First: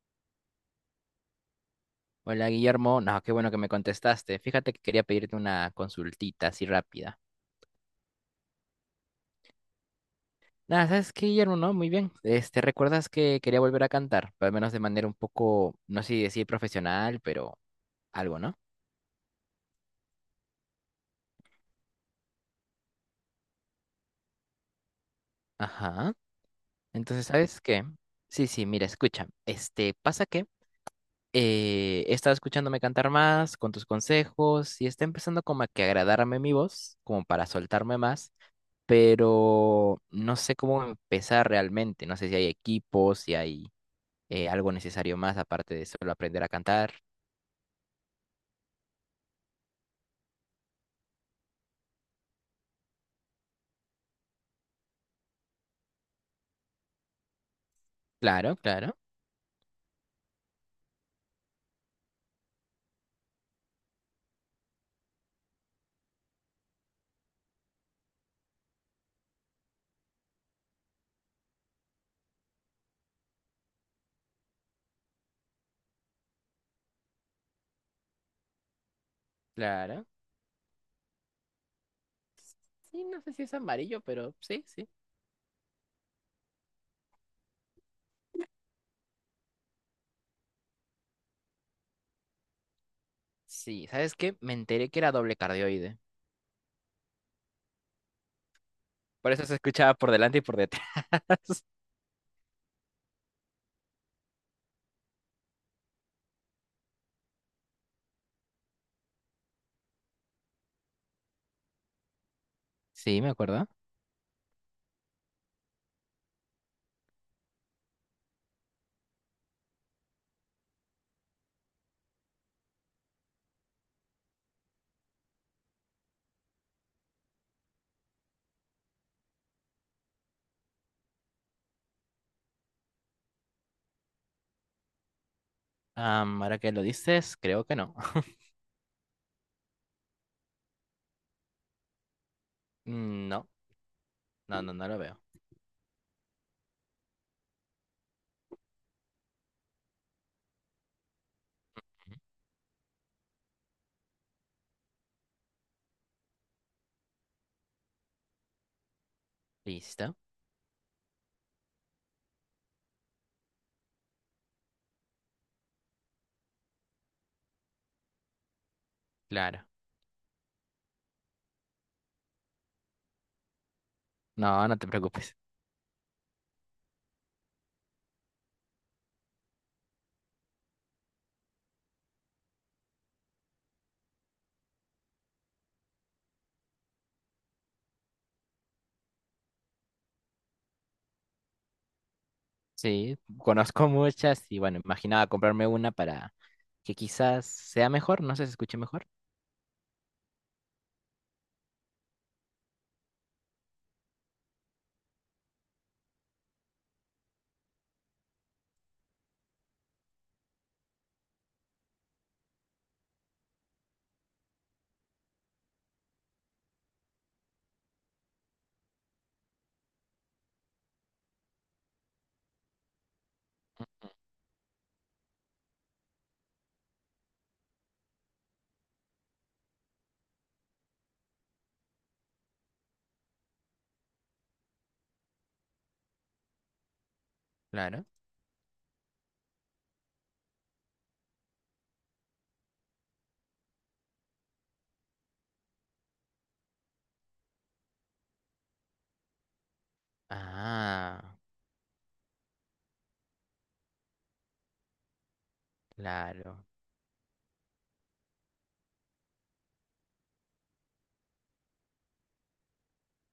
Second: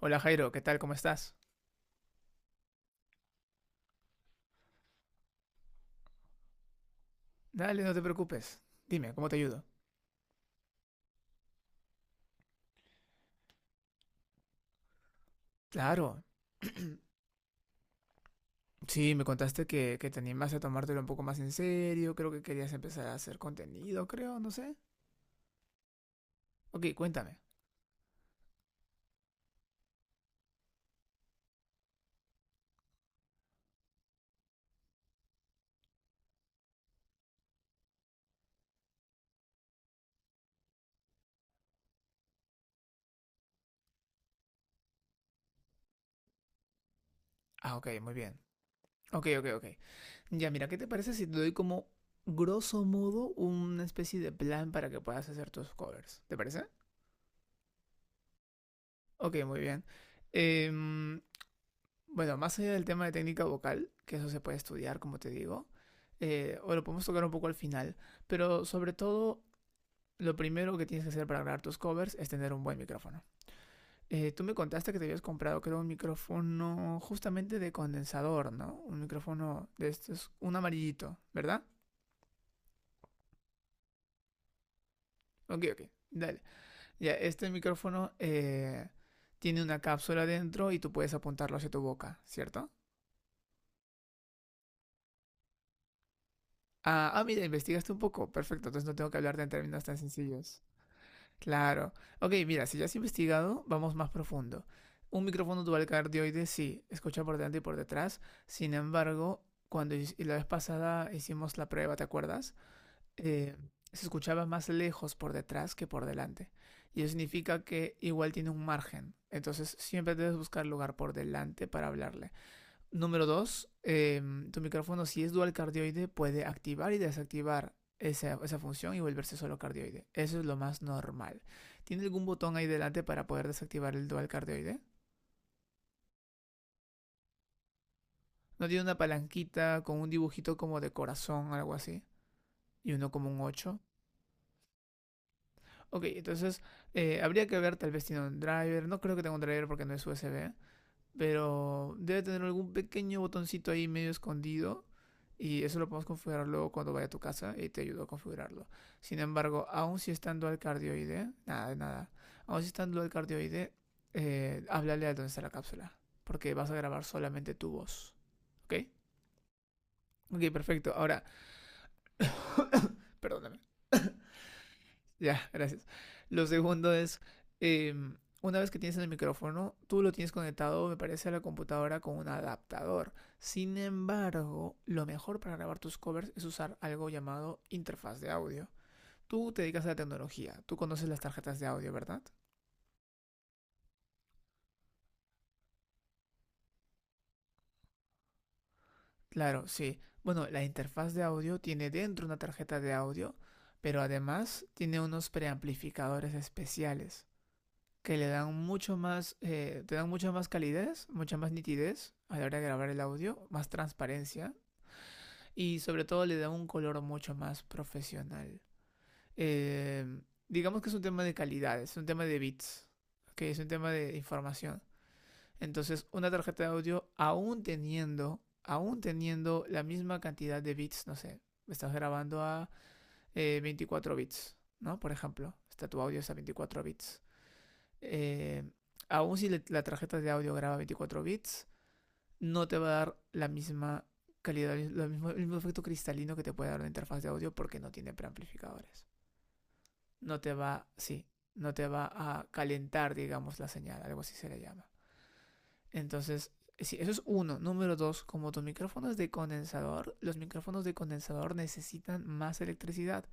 Hola Jairo, ¿qué tal? ¿Cómo estás? Hola Guillermo, no, qué bueno que me contestaste. Fíjate que quería pedirte una consultita así rápida. Dale, no te preocupes. Dime, ¿cómo te ayudo? Nada, ¿sabes qué, Guillermo? No, muy bien. Este, ¿recuerdas que quería volver a cantar? Pero al menos de manera un poco, no sé si Claro. decir profesional, pero algo, ¿no? Sí, me contaste que te animaste a tomártelo un poco más en serio, creo que querías empezar a hacer contenido, creo, no sé. Ajá. Ok, Entonces, cuéntame. ¿sabes qué? Sí, sí, mira, escucha. Este, pasa que he estado escuchándome cantar más con tus consejos y está empezando como a que agradarme mi voz, como para soltarme más, pero no sé cómo empezar realmente. No sé si hay equipos, si hay algo necesario más aparte de solo aprender a cantar. Ah, ok, muy bien. Ok, ok, ok. Ya, mira, ¿qué te parece si te doy como, grosso modo, una especie de plan para que puedas hacer tus covers? ¿Te parece? Claro, claro, Ok, muy bien. Em, Bueno, más allá del tema de técnica vocal, que eso se puede estudiar, como te digo, o lo podemos tocar un poco al final, pero sobre todo, lo primero que tienes que hacer para grabar tus covers es tener un buen micrófono. Tú me contaste que te habías comprado, creo, un micrófono justamente de condensador, ¿no? Un micrófono de claro. estos, un amarillito, ¿verdad? Sí, no sé si es amarillo, pero sí, sí. Ok, ok, dale. Ya, este micrófono tiene una cápsula dentro y tú puedes apuntarlo hacia tu boca, ¿cierto? Sí, ¿sabes qué? Me enteré que era doble cardioide. Ah, ah, mira, investigaste un poco. Perfecto, entonces no tengo que Por hablarte eso en se términos escuchaba tan por delante y por sencillos. detrás. Claro. Ok, mira, si ya has investigado, vamos más profundo. Un micrófono dual cardioide sí, escucha por delante y por detrás. Sin embargo, cuando la vez pasada hicimos la prueba, ¿te acuerdas? Sí, me Eh, acuerdo. Se escuchaba más lejos por detrás que por delante. Y eso significa que igual tiene un margen. Entonces siempre debes buscar lugar por delante para hablarle. Número 2, tu micrófono si es dual cardioide puede activar y desactivar esa función y volverse solo cardioide. Eso es lo más normal. ¿Tiene algún botón ahí delante para poder desactivar el dual cardioide? Ahora que lo dices, creo que no. ¿No tiene una palanquita con un dibujito como de corazón, algo así? ¿Y uno Mm, como un no, 8? no, no, no lo veo. Ok, entonces habría que ver, tal vez tiene un driver. No creo que tenga un driver porque no es USB. Pero Ujú. debe tener algún pequeño botoncito ahí medio escondido. Y eso lo podemos configurar luego cuando vaya a tu casa y te ayudo a configurarlo. Sin embargo, aún si Listo, está en dual cardioide, nada, nada. Aún si está en dual cardioide, háblale a donde está la cápsula. Porque vas a grabar solamente tu voz. ¿Ok? claro. Ok, perfecto. Ahora, perdóname. No, no te preocupes. Ya, gracias. Lo segundo es, eh, una vez que tienes el micrófono, tú lo tienes conectado, me parece, a la computadora con un adaptador. Sin embargo, lo mejor para grabar tus covers es usar algo llamado interfaz de audio. Tú te dedicas a la tecnología, tú conoces las tarjetas de audio, ¿verdad? Sí, conozco muchas y bueno, imaginaba comprarme una para que quizás sea mejor, no sé, si se escuche mejor. Claro, sí. Bueno, la interfaz de audio tiene dentro una tarjeta de audio, pero además tiene unos preamplificadores especiales que le dan mucho más, te dan mucha más calidez, mucha más nitidez a la hora de grabar el audio, más transparencia y sobre todo le da un color mucho más profesional. Eh, digamos que es un tema de calidad, es un tema de bits, que es un tema de información. Entonces, una tarjeta de audio, aún teniendo la misma cantidad de bits, no sé, estás grabando a 24 bits, ¿no? Por ejemplo, está tu audio es a 24 bits. Claro. Eh, Aún si la tarjeta de audio graba 24 bits, no te va a dar la misma calidad, lo mismo, el mismo efecto cristalino que te puede dar una interfaz de audio porque no tiene preamplificadores. No te va, sí, Ah, no te va a calentar, digamos, la señal, algo así se le llama. Entonces, claro. sí, eso es uno. Número 2, como tu micrófono es de condensador, los micrófonos de condensador necesitan más electricidad.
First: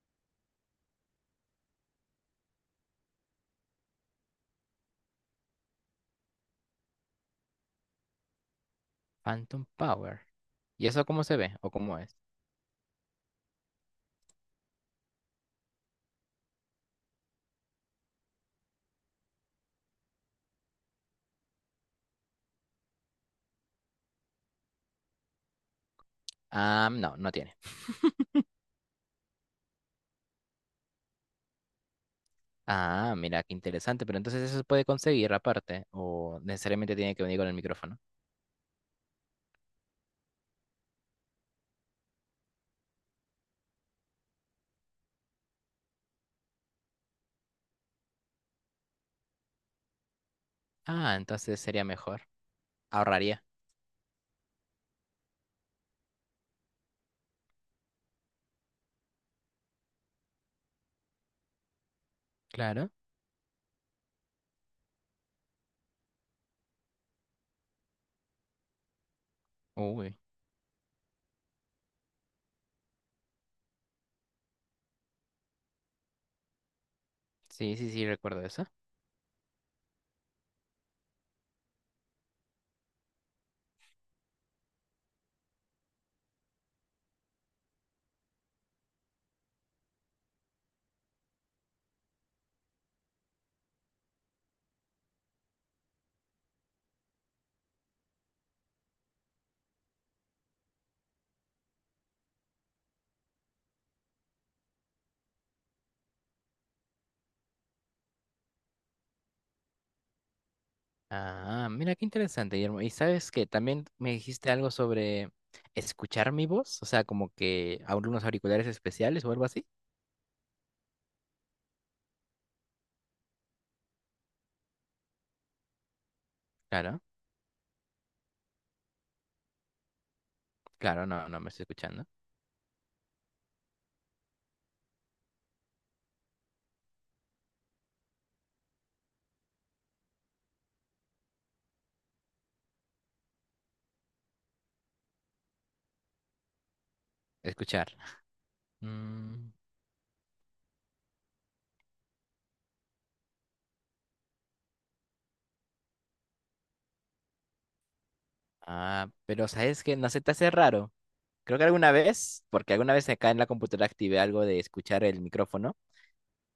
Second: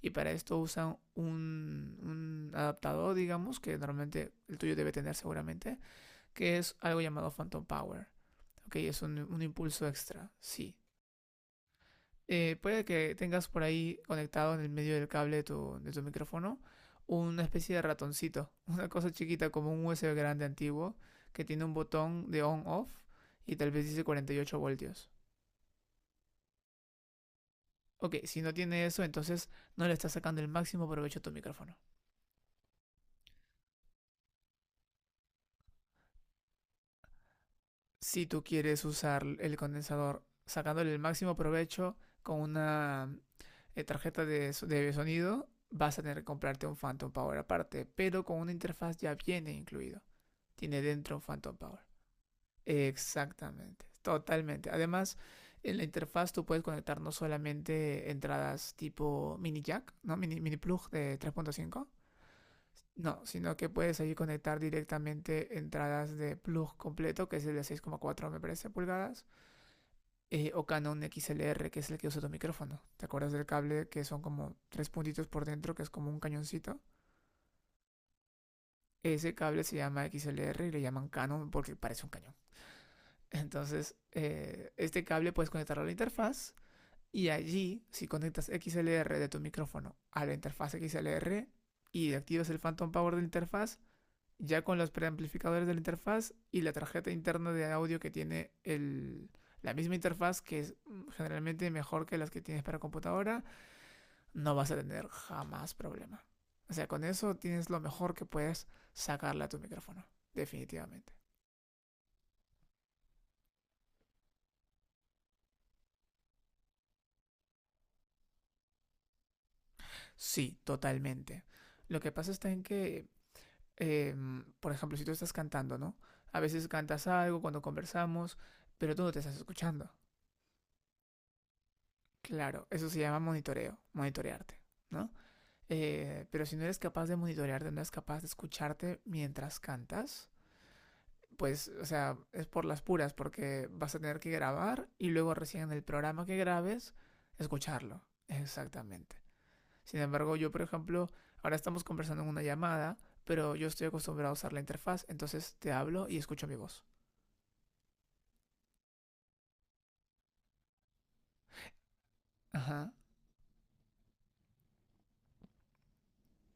Y para esto usan un adaptador, digamos, que normalmente el tuyo debe tener seguramente, que es algo llamado Phantom Power. Ok, es un Phantom impulso Power. extra, sí. ¿Y eso cómo se ve o cómo es? Puede que tengas por ahí conectado en el medio del cable de tu, micrófono una especie de ratoncito, una cosa chiquita como un USB grande antiguo que tiene un botón de on-off y tal vez dice 48 voltios. Ah, no, no tiene. Ok, si no tiene eso, entonces no le estás sacando el máximo provecho a tu micrófono. Ah, mira, qué interesante. Pero entonces eso se puede conseguir aparte o necesariamente tiene que venir con el micrófono. Si tú quieres usar el condensador sacándole el máximo provecho con una tarjeta de sonido, vas a tener que comprarte un Phantom Power aparte, pero con una interfaz ya viene incluido. Tiene Ah, dentro Phantom entonces Power. sería mejor. Ahorraría. Exactamente, totalmente. Además, en la interfaz tú puedes conectar no solamente entradas tipo mini jack, ¿no? Mini plug de 3.5. Claro. No, sino que puedes ahí conectar directamente entradas de plug completo, que es el de 6,4 me parece pulgadas, Uy. O Canon XLR, que es el que usa tu micrófono. ¿Te acuerdas del cable que son como tres puntitos por dentro, que es como un cañoncito? Sí, sí, sí, recuerdo eso. Ese cable se llama XLR y le llaman Canon porque parece un cañón. Entonces, este cable puedes conectarlo a la interfaz y allí, si conectas XLR de tu micrófono a la interfaz XLR y activas el Phantom Power de la interfaz, ya con los preamplificadores de la interfaz y la tarjeta interna de audio que tiene el, la misma interfaz, que es generalmente mejor que las que tienes para computadora, no vas a tener jamás problema. O sea, con eso tienes lo mejor que puedes sacarle a tu micrófono, definitivamente. Ah, mira, qué interesante, Guillermo. Y sabes que también me dijiste algo sobre escuchar mi voz, o sea, como que a unos auriculares especiales o algo así. Sí, totalmente. Lo que pasa está en que eh, por ejemplo, si tú estás cantando, ¿no? A veces Claro, cantas algo cuando conversamos, pero tú no te estás escuchando. claro, no, no me estoy escuchando. Claro, eso se llama monitoreo, monitorearte, ¿no? Pero si no eres capaz de monitorearte, no eres capaz de escucharte mientras cantas, pues, o sea, es por las puras, porque vas a tener que grabar y luego recién en el programa que grabes, Escuchar. escucharlo. Exactamente. Mm. Sin embargo, yo, por ejemplo, ahora estamos conversando en una llamada, pero yo estoy acostumbrado a usar la interfaz, entonces te hablo y escucho mi voz. Ah, pero ¿sabes que no se te hace raro? Creo que alguna vez, porque Ajá, alguna vez acá en la computadora activé algo de escuchar el micrófono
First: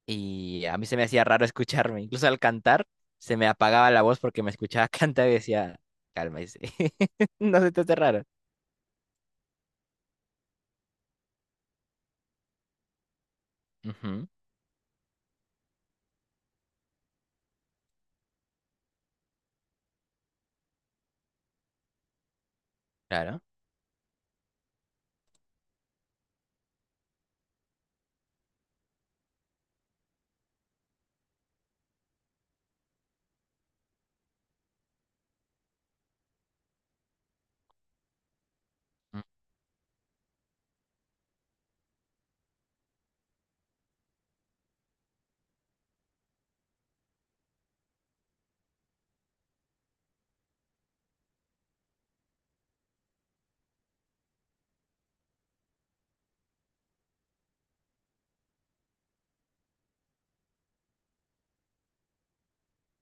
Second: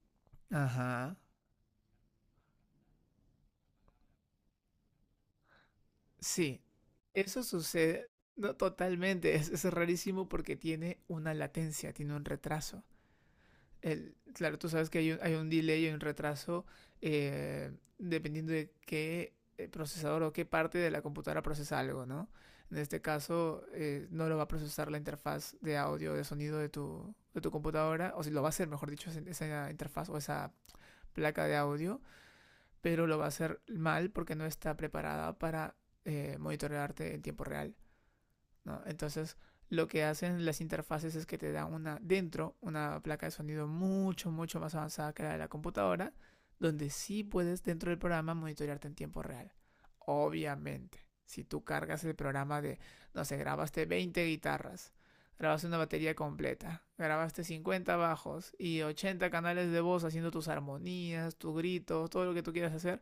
y a mí se me ajá. hacía raro escucharme. Incluso al cantar se me apagaba la voz porque me escuchaba cantar y decía, cálmese. Sí, eso No se te hace sucede raro. no, totalmente. Es rarísimo porque tiene una latencia, tiene un retraso. El, Ujú, claro, tú sabes que hay un delay, hay un, retraso, eh, dependiendo de qué procesador o qué parte de la computadora procesa algo, ¿no? En este claro, caso, no lo va a procesar la interfaz de audio, de sonido de tu, computadora, o si lo va a hacer, mejor dicho, esa interfaz o esa placa de audio, pero lo va a hacer mal porque no está preparada para monitorearte en tiempo real. ¿No? mm, Entonces, lo que hacen las interfaces es que te dan una dentro, una placa de sonido mucho, mucho más avanzada que la de la computadora, donde sí puedes dentro del programa monitorearte en tiempo real. Obviamente, si tú cargas el programa de, no sé, grabaste 20 guitarras, grabaste una batería completa, grabaste 50 bajos y 80 canales de voz haciendo tus armonías, tus gritos, todo lo que tú quieras hacer,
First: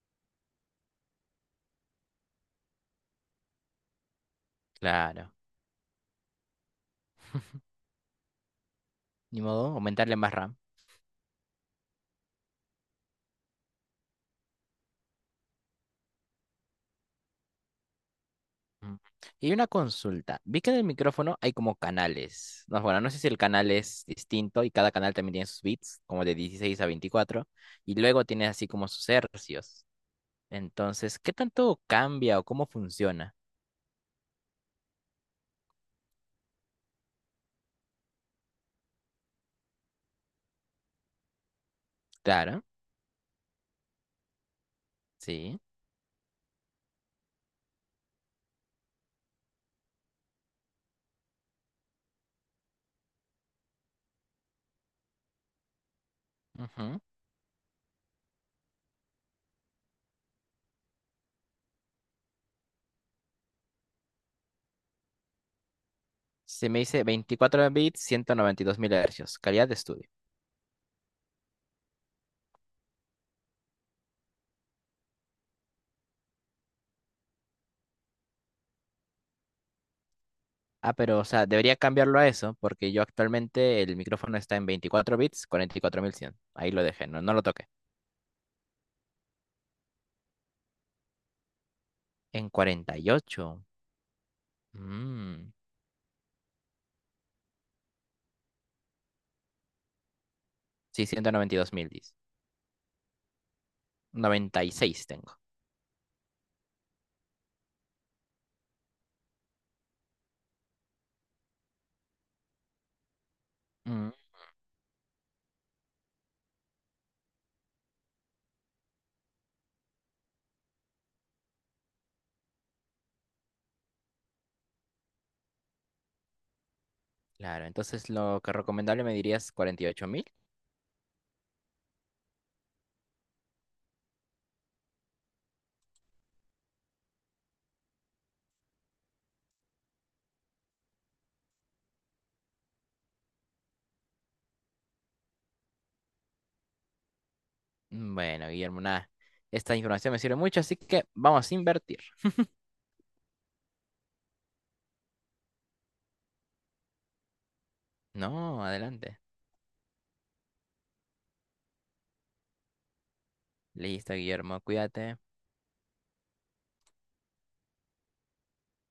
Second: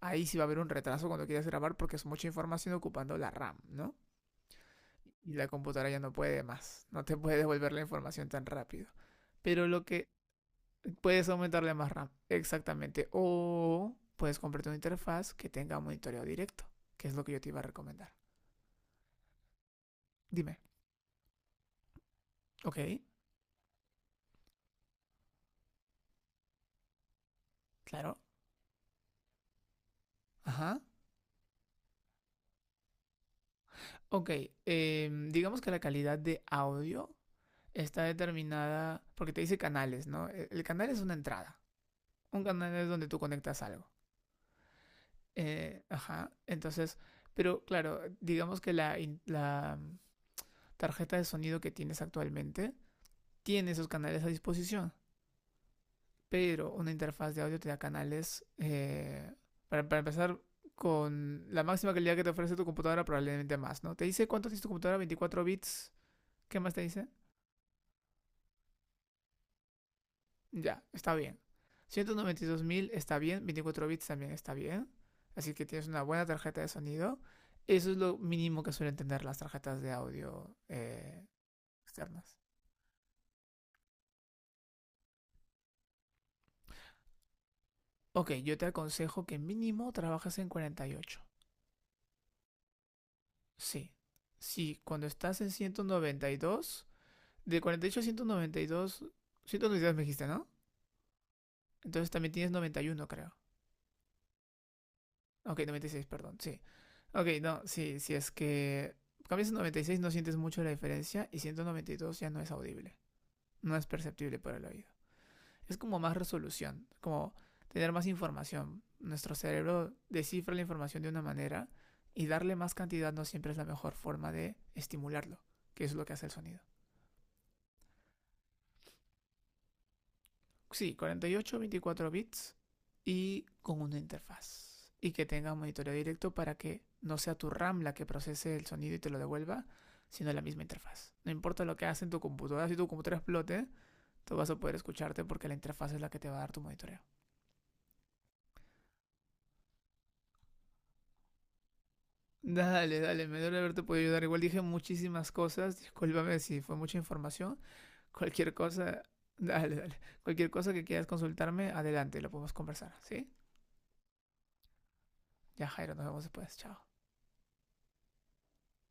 ahí sí va a haber un retraso cuando quieras grabar porque es mucha información ocupando la RAM, ¿no? claro. Y la computadora ya no puede más, no te puede devolver la información tan rápido. Ni modo, Pero lo que aumentarle más RAM. puedes aumentarle más RAM, exactamente. O puedes comprarte una interfaz que tenga monitoreo directo, que es lo que yo te iba a recomendar. Mm. Y una consulta. Dime, Vi que en el micrófono hay como canales. ok, No, bueno, no sé si el canal es distinto y cada canal también tiene sus bits, como de 16 a 24 y claro, luego tiene así como sus hercios. ajá. Entonces, ¿qué tanto cambia o cómo funciona? Ok, digamos que la calidad de audio está determinada porque te dice canales, ¿no? El canal es una entrada. Un Claro, canal es donde tú conectas algo. sí. Ajá, entonces, pero claro, digamos que la tarjeta de sonido que tienes actualmente tiene esos canales a disposición, pero una Ujú. interfaz de audio te da canales, para empezar, con la máxima calidad que te ofrece tu computadora, probablemente más, ¿no? Te dice cuánto tiene tu computadora, 24 bits, ¿qué Se más me te dice dice? 24 bits, 192000 Hz, calidad de estudio. Ya, está bien. 192.000 está bien, 24 bits también está bien. Así que tienes una buena tarjeta de sonido. Eso es lo mínimo que suelen tener las tarjetas de audio Ah, pero, o sea, debería cambiarlo a externas. eso, porque yo actualmente el micrófono está en 24 bits, 44100. Ahí lo dejé, no, no lo toqué. Ok, yo te aconsejo que mínimo trabajes en 48. En 48. Sí. Sí, cuando estás en 192, de 48 a 192, 192 me dijiste, ¿no? Sí, 192000, Entonces dice. también tienes 91, creo. 96 tengo. Ok, 96, perdón, sí. Ok, no, sí, si es que cambias a 96, no sientes mucho la diferencia y 192 ya no es audible, no es Mm, perceptible para el oído. Es como más resolución, como tener más información. Nuestro cerebro descifra la información de una manera y darle más cantidad no siempre es la mejor forma de estimularlo, que es lo que hace el sonido. claro, entonces lo que recomendable me dirías 48000. Sí, 48, 24 bits y con una interfaz. Y que tenga un monitoreo directo para que no sea tu RAM la que procese el sonido y te lo devuelva, sino la misma interfaz. No importa lo que hagas en tu computadora, si tu computadora explote, tú vas a poder escucharte porque la interfaz es la que te va a dar tu monitoreo. Mm, bueno, Guillermo, nada. Esta información me sirve mucho, así que vamos a invertir. Dale, dale, me duele haberte podido ayudar. Igual dije muchísimas cosas, discúlpame si fue mucha información. Cualquier No, cosa, adelante. dale, dale. Cualquier cosa que quieras consultarme, adelante, lo podemos conversar, ¿sí? Listo, Guillermo, cuídate. Ya, Jairo, nos vemos después. Chao.